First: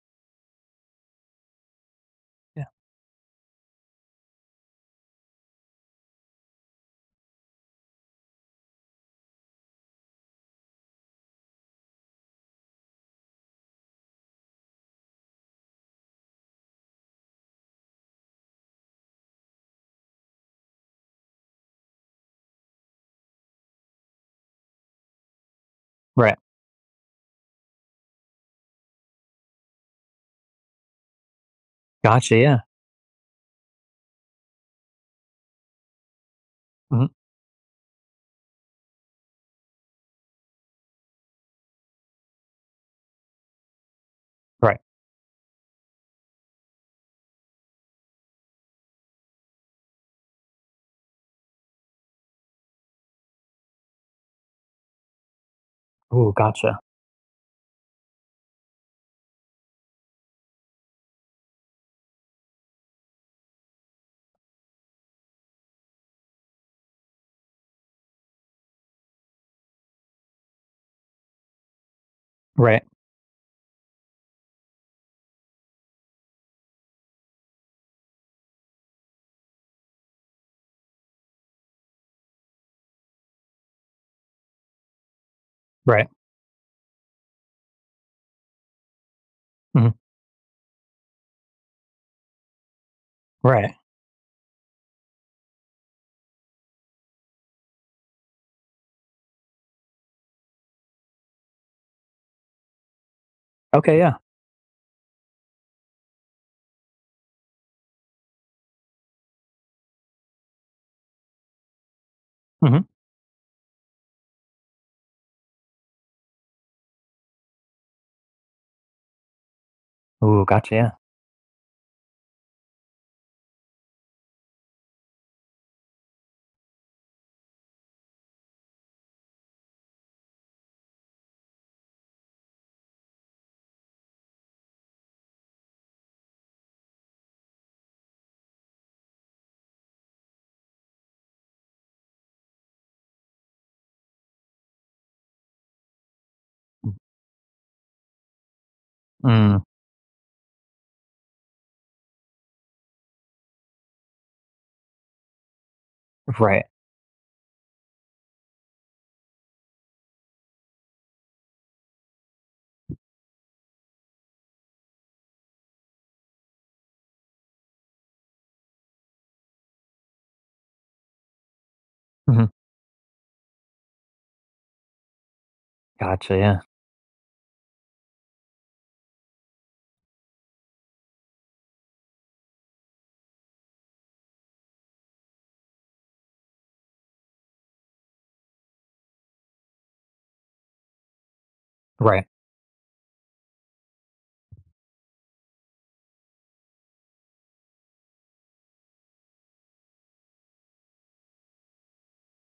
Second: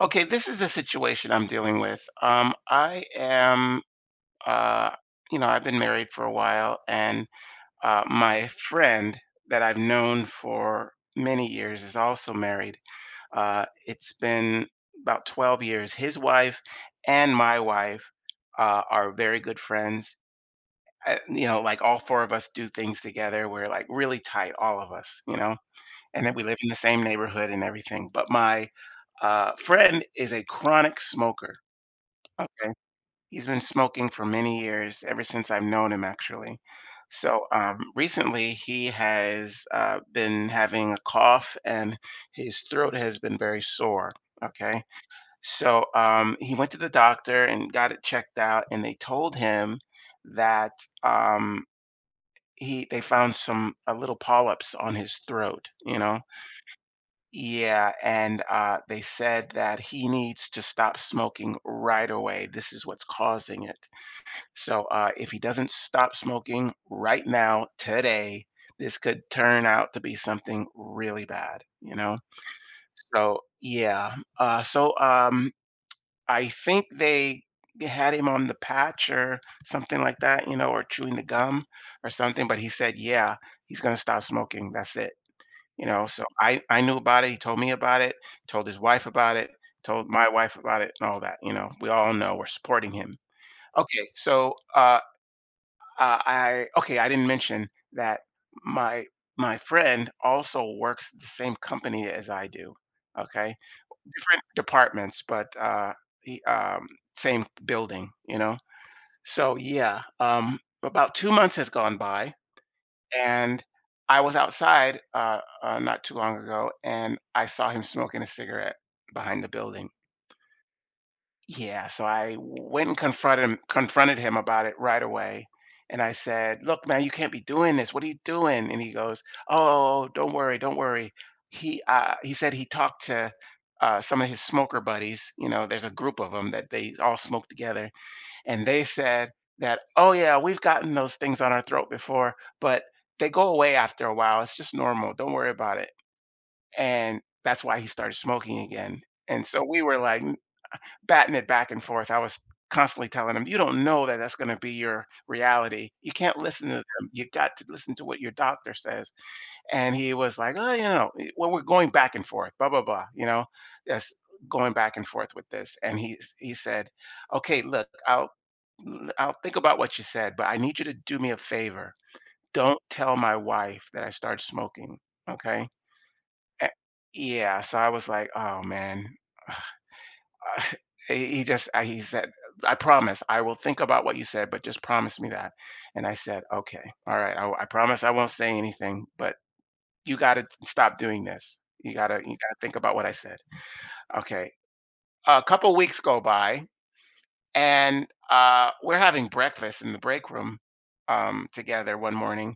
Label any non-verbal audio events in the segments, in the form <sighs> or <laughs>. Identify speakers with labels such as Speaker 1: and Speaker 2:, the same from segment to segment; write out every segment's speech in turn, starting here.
Speaker 1: Okay, this is the situation I'm dealing with.
Speaker 2: Yeah.
Speaker 1: I am, uh, you know, I've been married for a while, and my friend that I've known for many years is also married. It's been about 12 years. His wife and my wife are very good friends. Like all four of us do things together. We're like really tight, all of us, and then
Speaker 2: Right.
Speaker 1: we live in the same neighborhood and everything. But my friend is a chronic smoker.
Speaker 2: Gotcha, yeah.
Speaker 1: Okay. He's been smoking for many years, ever since I've known him, actually.
Speaker 2: Mhm.
Speaker 1: So, recently, he has been having a cough and his throat has been very sore.
Speaker 2: Right.
Speaker 1: Okay. So, he went to the doctor and got it checked out, and they told him that um, he they found some little polyps on his throat, you know?
Speaker 2: Ooh, gotcha.
Speaker 1: Yeah, and they said that he needs to stop smoking right away. This is what's causing it. So, if he doesn't stop smoking right now, today, this could turn out to be something really bad, you know?
Speaker 2: Right.
Speaker 1: So, yeah. So, I think they had him on the patch or something like that, or chewing the gum or something. But he said, yeah, he's going to stop smoking. That's it. You know,
Speaker 2: Right.
Speaker 1: so I, I knew about it. He told me about it, told his wife about it,
Speaker 2: Mhm.
Speaker 1: told my wife about it, and all that. We all know we're supporting him.
Speaker 2: Right.
Speaker 1: Okay, so I didn't mention that my my friend also works the same company as I do. Okay,
Speaker 2: Okay, yeah.
Speaker 1: different departments, but he, um, same building. So yeah, about 2 months has gone by,
Speaker 2: Mhm.
Speaker 1: and I was outside not too long ago, and I saw him smoking a cigarette behind the building,
Speaker 2: Ooh, gotcha, yeah.
Speaker 1: yeah, so I went and confronted him about it right away. And I said, "Look, man, you can't be doing this. What are you doing?" And he goes, "Oh, don't worry, don't worry." He said he talked to some of his smoker buddies. There's a group of them that they all smoke together, and they said that, "Oh yeah, we've gotten those things on our throat before, but they go away after a while. It's just normal. Don't worry about it." And that's why he started smoking again. And so
Speaker 2: Mm.
Speaker 1: we were like, batting it back and forth. I was constantly telling them, "You don't know that that's gonna be your reality. You can't
Speaker 2: Right.
Speaker 1: listen to them. You got to listen to what your doctor says." And he was like, "Oh, you know, eh, well, we're going back and forth, blah, blah, blah, you know, that's going back and forth with this." And he said, "Okay, look, I'll think about what you said, but I need you to do me a favor.
Speaker 2: Mhm.
Speaker 1: Don't tell my wife that I started smoking, okay?"
Speaker 2: Gotcha, yeah.
Speaker 1: A- Yeah, so I was like, "Oh man, he said I promise I will think about what you said, but just promise me that." And I said, okay, all right, I promise I won't say anything, but you got to stop doing this. you got to you
Speaker 2: Right.
Speaker 1: got to think about what I said. Okay. A couple weeks go by, and we're having breakfast in the break room together one morning,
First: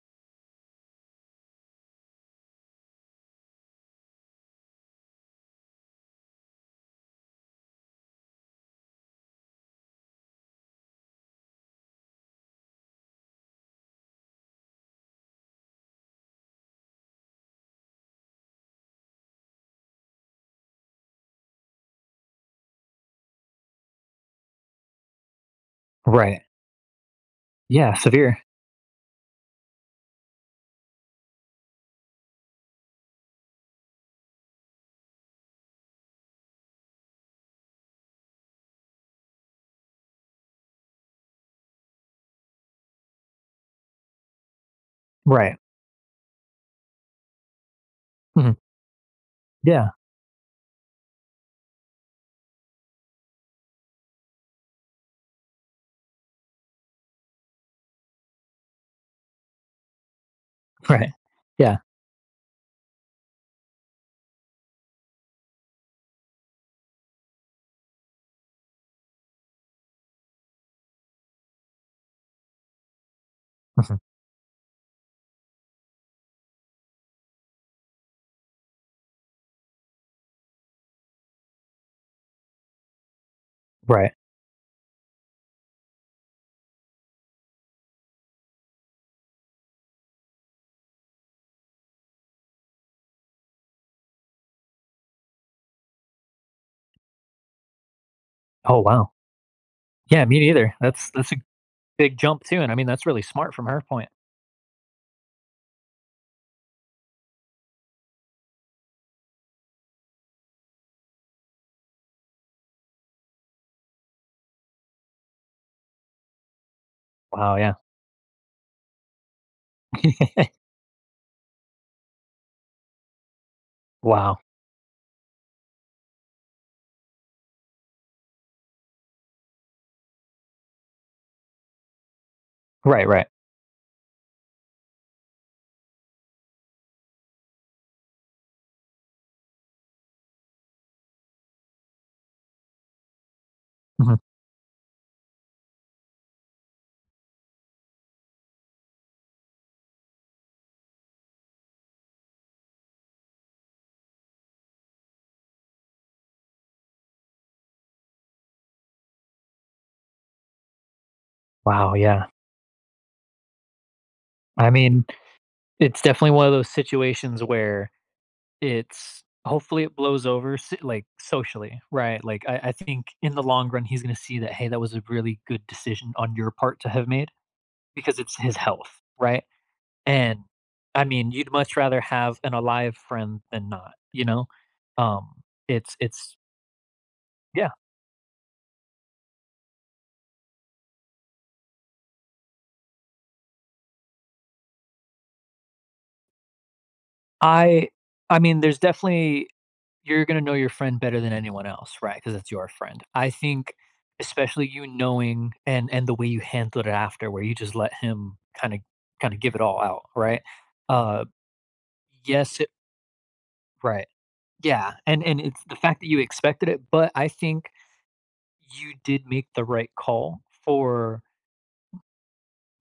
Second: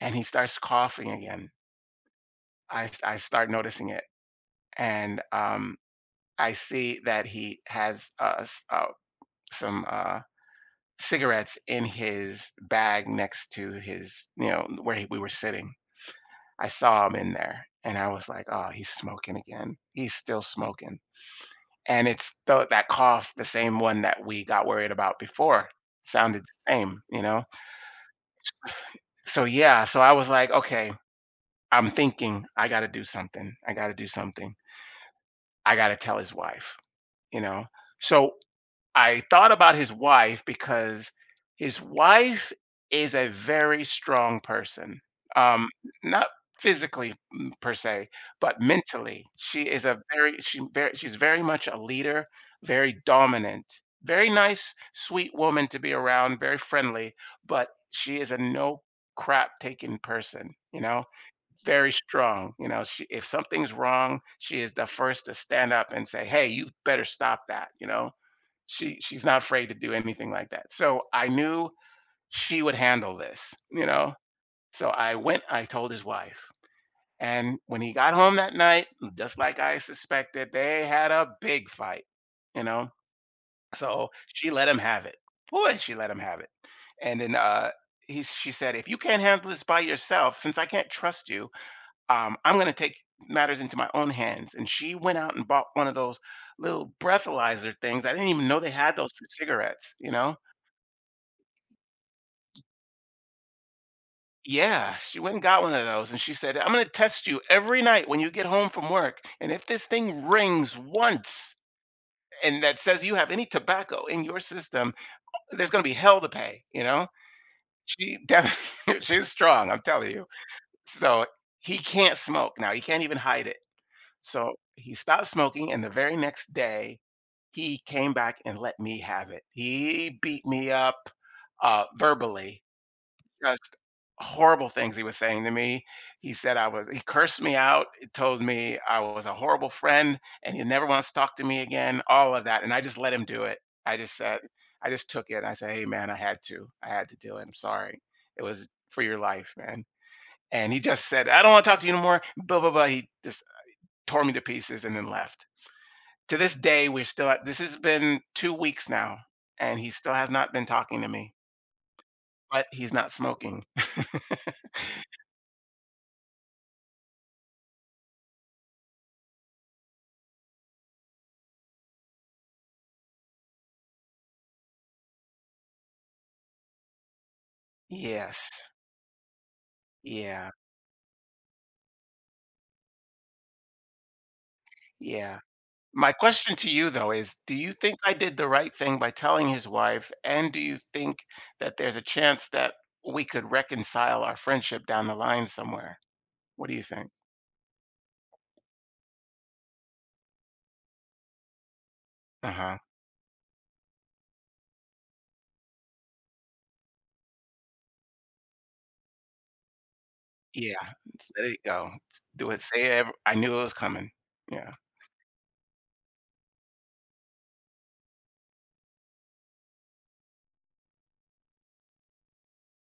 Speaker 1: and he starts coughing again. I start noticing it, and I see that he has some cigarettes in his bag next to his, you know, where he, we were sitting. I saw him in there and I was like, oh, he's smoking again. He's still smoking. And it's that cough, the same one that we got worried about before,
Speaker 2: Right.
Speaker 1: sounded the same, you know?
Speaker 2: Yeah, severe.
Speaker 1: So, yeah. So I was like, okay, I'm thinking I got to do something. I got to do something. I got to tell his wife, you know? So I thought about his wife because his wife is a very strong person.
Speaker 2: Right.
Speaker 1: Um, Not physically, per se,
Speaker 2: Mhm.
Speaker 1: but mentally. She is
Speaker 2: Yeah.
Speaker 1: a very she very she's very much a leader, very dominant, very nice, sweet woman to be around, very friendly, but she is a no crap taking person, you
Speaker 2: <laughs>
Speaker 1: know?
Speaker 2: Right. Yeah.
Speaker 1: Very strong. If something's wrong, she is the first to stand up and say, "Hey, you better stop that." She's not afraid to do anything like that. So I knew she would handle this. You
Speaker 2: Mhm.
Speaker 1: know, so I went. I told his wife, and when he got home that night, just like I suspected, they had a big fight. You know, so
Speaker 2: Right.
Speaker 1: she let him have it. Boy, she let him have it. And then he she said, "If you can't handle this by yourself, since I can't trust you, I'm going to take matters into my own hands." And she went out and bought one of those little breathalyzer things. I didn't even know they
Speaker 2: Oh,
Speaker 1: had those
Speaker 2: wow.
Speaker 1: for cigarettes, you
Speaker 2: Yeah,
Speaker 1: know?
Speaker 2: me neither. That's a big jump too, and I mean, that's really smart from her point.
Speaker 1: Yeah, she went and got one of those. And she said, I'm going to test you every night when you get home from work. And if this thing rings once and that says you have any tobacco in your system, there's going to be hell to pay, you know?
Speaker 2: Wow, yeah.
Speaker 1: <laughs> She's strong, I'm telling you. So he can't smoke now. He can't even hide it.
Speaker 2: Wow.
Speaker 1: So he stopped smoking, and the very next day, he came back and let me have it. He beat me up verbally,
Speaker 2: Right, right.
Speaker 1: just horrible things he was saying to me. He said I was, he cursed me out, he told me I was a horrible friend and he never wants to talk to me again, all of that. And I just let him do it. I
Speaker 2: Mhm.
Speaker 1: just said, I just took it. And I said, hey, man, I had to. I had to do it. I'm sorry. It was for your life, man. And he just said, I don't want to talk to you anymore. Blah, blah, blah. He just tore me to pieces and then left. To this day, we're still at this has been 2 weeks now, and he still has not been talking to me,
Speaker 2: Wow, yeah.
Speaker 1: but he's not smoking. <laughs>
Speaker 2: I mean, it's definitely one of those situations where it's hopefully it blows over s like, socially, right? Like, I think in the long run, he's gonna see that, "Hey, that was a really good decision on your part to have made," because it's his
Speaker 1: Yes.
Speaker 2: health, right? And,
Speaker 1: Yeah.
Speaker 2: I mean, you'd much rather have an alive friend than not,
Speaker 1: Yeah.
Speaker 2: Um, it's
Speaker 1: My
Speaker 2: it's
Speaker 1: question to you, though, is do
Speaker 2: yeah.
Speaker 1: you think I did the right thing by telling his wife, and do you think that there's a chance that we could reconcile our friendship down the line somewhere? What do you think?
Speaker 2: I I mean, there's definitely. You're gonna know your friend better than anyone else, right? Because it's your
Speaker 1: Uh-huh.
Speaker 2: friend. I think especially you knowing and the way you handled it after where you just let him kinda give it all out, right?
Speaker 1: Yeah.
Speaker 2: Uh,
Speaker 1: It's let it go. It's do
Speaker 2: yes,
Speaker 1: it.
Speaker 2: it
Speaker 1: Say it. Ev I knew it was
Speaker 2: right.
Speaker 1: coming. Yeah.
Speaker 2: Yeah, and it's the fact that you expected it, but I think you did make the right call for.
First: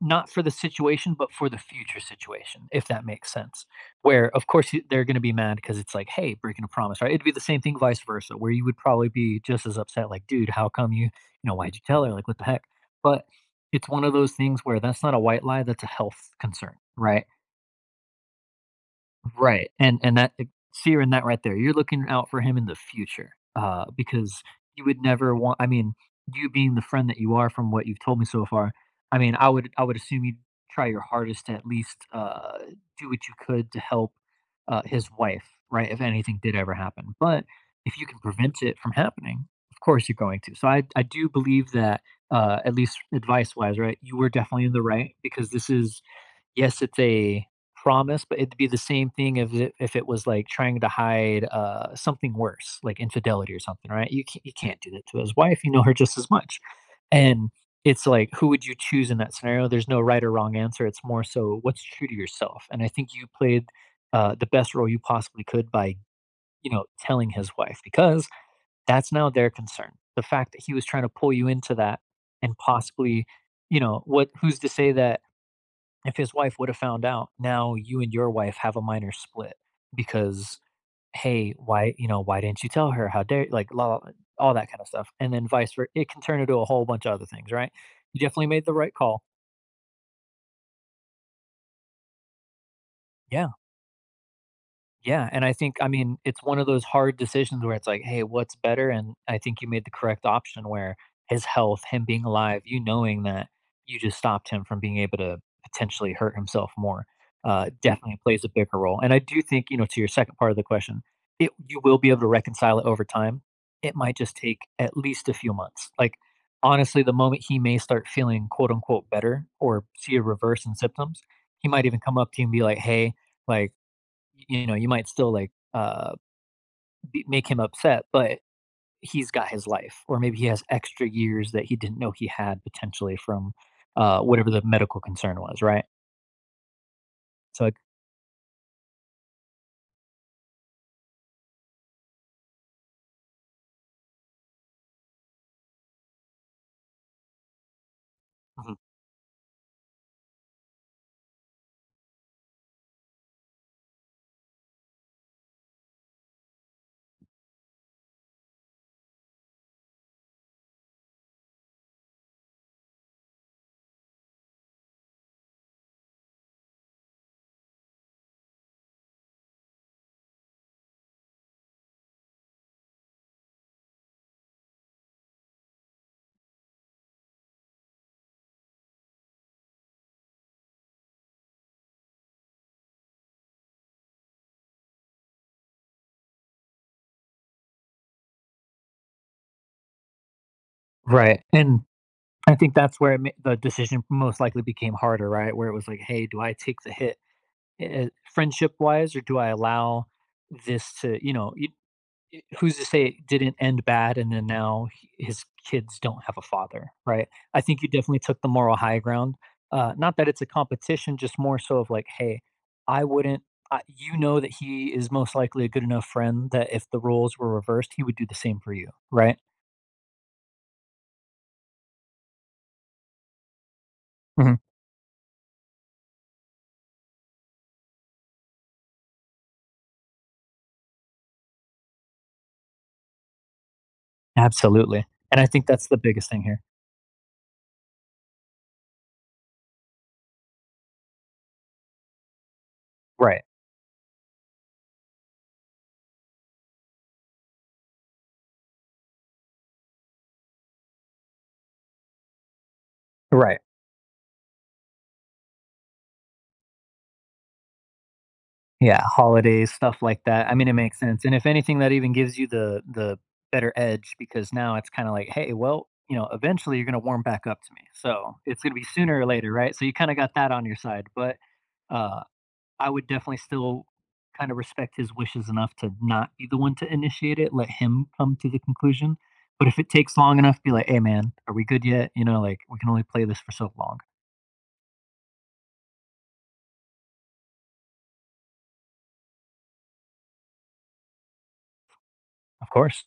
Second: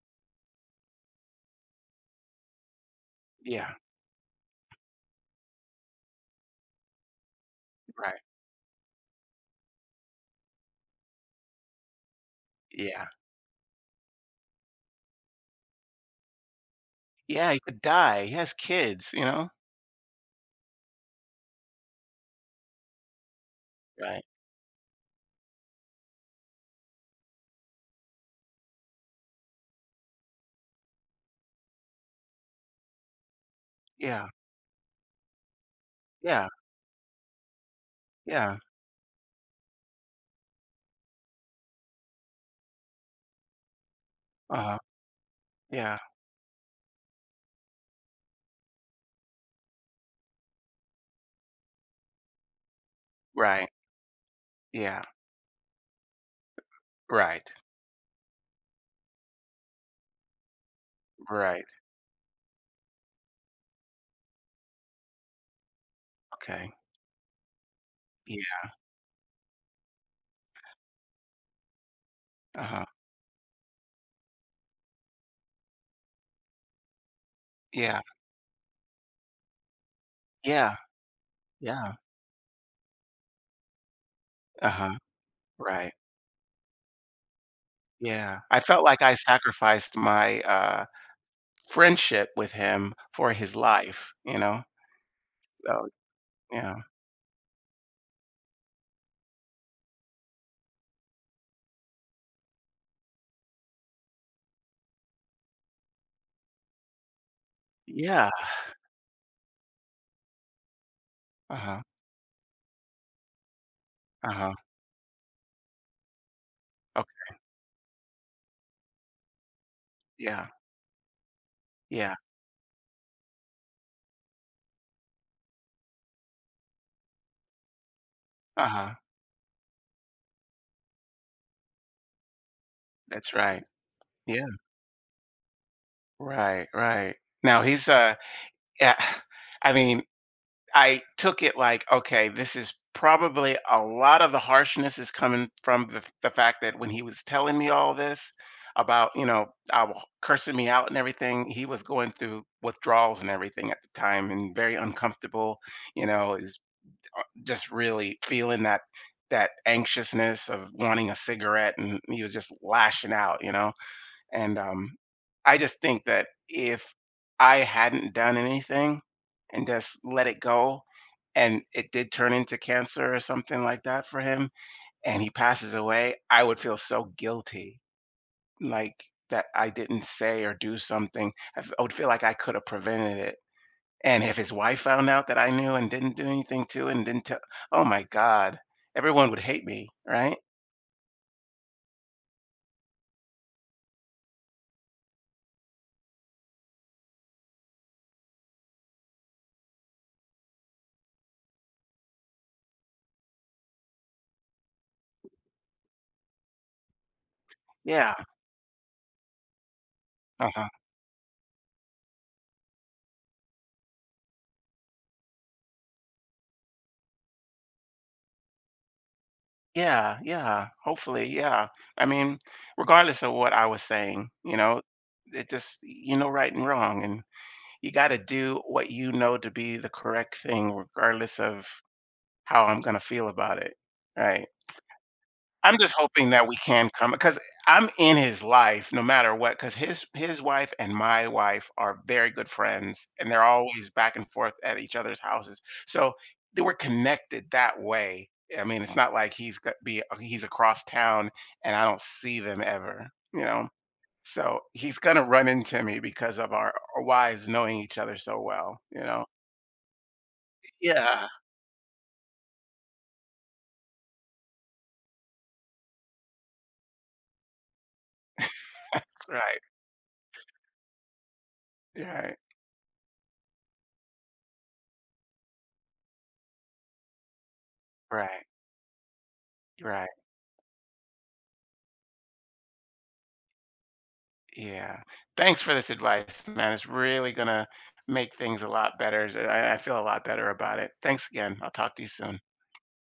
Speaker 2: Not for the situation, but for the future situation, if that makes sense.
Speaker 1: Yeah.
Speaker 2: Where, of course, y they're gonna be mad because it's like, "Hey, breaking a promise," right? It'd be the same thing vice
Speaker 1: Right.
Speaker 2: versa, where you would probably be just as upset, like, "Dude, how come you know, why'd you tell her? Like, what the heck?"
Speaker 1: Yeah.
Speaker 2: But it's one of those things where that's not a white lie, that's a health concern, right?
Speaker 1: Yeah, he could die. He has kids, you know?
Speaker 2: Right, and that it in that right there, you're looking out for him in the future,
Speaker 1: Right.
Speaker 2: because you would never want. You being the friend that you are from what you've told me so far, I mean, I would assume you'd try your hardest to at least, do what you could to help,
Speaker 1: Yeah,
Speaker 2: his wife, right, if anything
Speaker 1: yeah,
Speaker 2: did ever happen, but if you can
Speaker 1: yeah,
Speaker 2: prevent it from happening, of course you're going to, so I do believe that, at least advice-wise, right, you were definitely in
Speaker 1: uh-huh,
Speaker 2: the right because this
Speaker 1: yeah,
Speaker 2: is. Yes, it's a promise, but it'd be the same thing if it was, like, trying to hide, something worse, like infidelity or
Speaker 1: right,
Speaker 2: something, right? You can't do
Speaker 1: yeah,
Speaker 2: that to his wife, you know her just as much,
Speaker 1: right,
Speaker 2: and it's like, who would you choose in that scenario? There's no right or wrong answer, it's more so
Speaker 1: right,
Speaker 2: what's true to yourself, and I think you played, the best role you possibly could by, you
Speaker 1: okay,
Speaker 2: know, telling his wife because
Speaker 1: yeah,
Speaker 2: that's now their concern. The fact that he was trying to pull you into that and
Speaker 1: uh-huh,
Speaker 2: possibly, you know, what who's to say that if his wife would have found out, now
Speaker 1: yeah,
Speaker 2: you and your wife have a minor split because,
Speaker 1: yeah,
Speaker 2: "Hey,
Speaker 1: yeah,
Speaker 2: why you know, why didn't you tell her? How dare" like, all that kind of
Speaker 1: uh-huh,
Speaker 2: stuff, and then vice versa,
Speaker 1: right,
Speaker 2: it can turn into a whole bunch of other things, right? You
Speaker 1: yeah.
Speaker 2: definitely
Speaker 1: I
Speaker 2: made the
Speaker 1: felt
Speaker 2: right
Speaker 1: like I
Speaker 2: call.
Speaker 1: sacrificed my friendship with him for
Speaker 2: Yeah.
Speaker 1: his life, you know?
Speaker 2: Yeah, and I think,
Speaker 1: So,
Speaker 2: I mean, it's one of
Speaker 1: yeah,
Speaker 2: those hard decisions where it's like, "Hey, what's better?" And I think you made the correct option where his health, him being alive, you knowing that you just stopped him from being able to potentially hurt himself more, Mm, definitely
Speaker 1: yeah,
Speaker 2: plays a bigger role, and I do think, you know, to your second part of the question, it
Speaker 1: uh-huh,
Speaker 2: you will be able to reconcile it over time. It might just
Speaker 1: uh-huh,
Speaker 2: take at least a few months. Like, honestly, the
Speaker 1: okay,
Speaker 2: moment he may start feeling, quote, unquote, "better" or see a
Speaker 1: yeah,
Speaker 2: reverse in symptoms, he might even
Speaker 1: yeah,
Speaker 2: come up to you and be like, "Hey," like you know, you might still make him upset, but
Speaker 1: uh-huh,
Speaker 2: he's got his life, or maybe he has extra years that he didn't know he had potentially
Speaker 1: that's
Speaker 2: from
Speaker 1: right, yeah,
Speaker 2: whatever the medical concern was, right?
Speaker 1: right, right. Now
Speaker 2: So like.
Speaker 1: yeah. <sighs> I mean, I took it like, okay, this is probably a lot of the harshness is coming from the, fact that when he was telling me all this
Speaker 2: Mhm.
Speaker 1: about, I wa- cursing me out and everything, he was going through withdrawals and everything at the time and very uncomfortable, you know, is just really feeling that anxiousness of wanting a cigarette, and he was just lashing out, and I just think that if I hadn't done anything and just let it go, and it did turn into cancer or something like that for him, and he passes away, I would feel so guilty, like that I didn't say or do something. I would feel like I could have prevented it. And if his wife found out that I knew and didn't do anything too, and didn't tell, oh my God, everyone would hate me, right?
Speaker 2: Right. And I think that's where the decision most likely became harder, right? Where it was like, "Hey, do I take the hit friendship wise or do I allow this to, you know, who's to say it didn't end bad and then now his kids don't have a father, right? I think you
Speaker 1: Yeah.
Speaker 2: definitely took the moral high ground, not that it's a
Speaker 1: Uh-huh.
Speaker 2: competition, just more so of like, hey, I wouldn't I, you know, that he is most likely a good enough friend that if the roles were reversed he would do the same for you, right?
Speaker 1: Yeah, yeah, hopefully, yeah. I mean, regardless of what I was saying,
Speaker 2: Hmm.
Speaker 1: it just, you know, right and wrong, and you got to do what you know to be the correct thing, regardless of how I'm gonna feel about it, right?
Speaker 2: Absolutely, and I think
Speaker 1: I'm
Speaker 2: that's
Speaker 1: just
Speaker 2: the
Speaker 1: hoping
Speaker 2: biggest thing
Speaker 1: that we
Speaker 2: here.
Speaker 1: can come, because I'm in his life no matter what, because his wife and my wife are very good friends, and they're
Speaker 2: Right.
Speaker 1: always back and forth at each other's houses. So they were connected that way. I mean, it's not like he's got be he's across town and I don't see them ever, you
Speaker 2: Right.
Speaker 1: know. So he's gonna run into me because of our wives knowing each other so well, you
Speaker 2: Yeah,
Speaker 1: know.
Speaker 2: holidays, stuff like that. I mean, it makes sense,
Speaker 1: Yeah,
Speaker 2: and if anything, that even gives you the better edge because now it's kinda like, "Hey, well, you know, eventually you're gonna warm back up to me, so it's gonna be sooner or
Speaker 1: that's
Speaker 2: later,
Speaker 1: right.
Speaker 2: right?" So you kinda got that on your side, but, uh,
Speaker 1: Right.
Speaker 2: I would definitely still kinda respect his wishes enough to not be the one to initiate it, let him come
Speaker 1: Right.
Speaker 2: to the conclusion, but if it
Speaker 1: Right.
Speaker 2: takes long enough, be like, "Hey, man, are we good yet?" You know, like, "We can only play this for so long."
Speaker 1: Yeah. Thanks for this advice, man. It's really gonna make things a lot better. So I feel a lot better about it. Thanks again. I'll talk to you soon.
Speaker 2: Of course.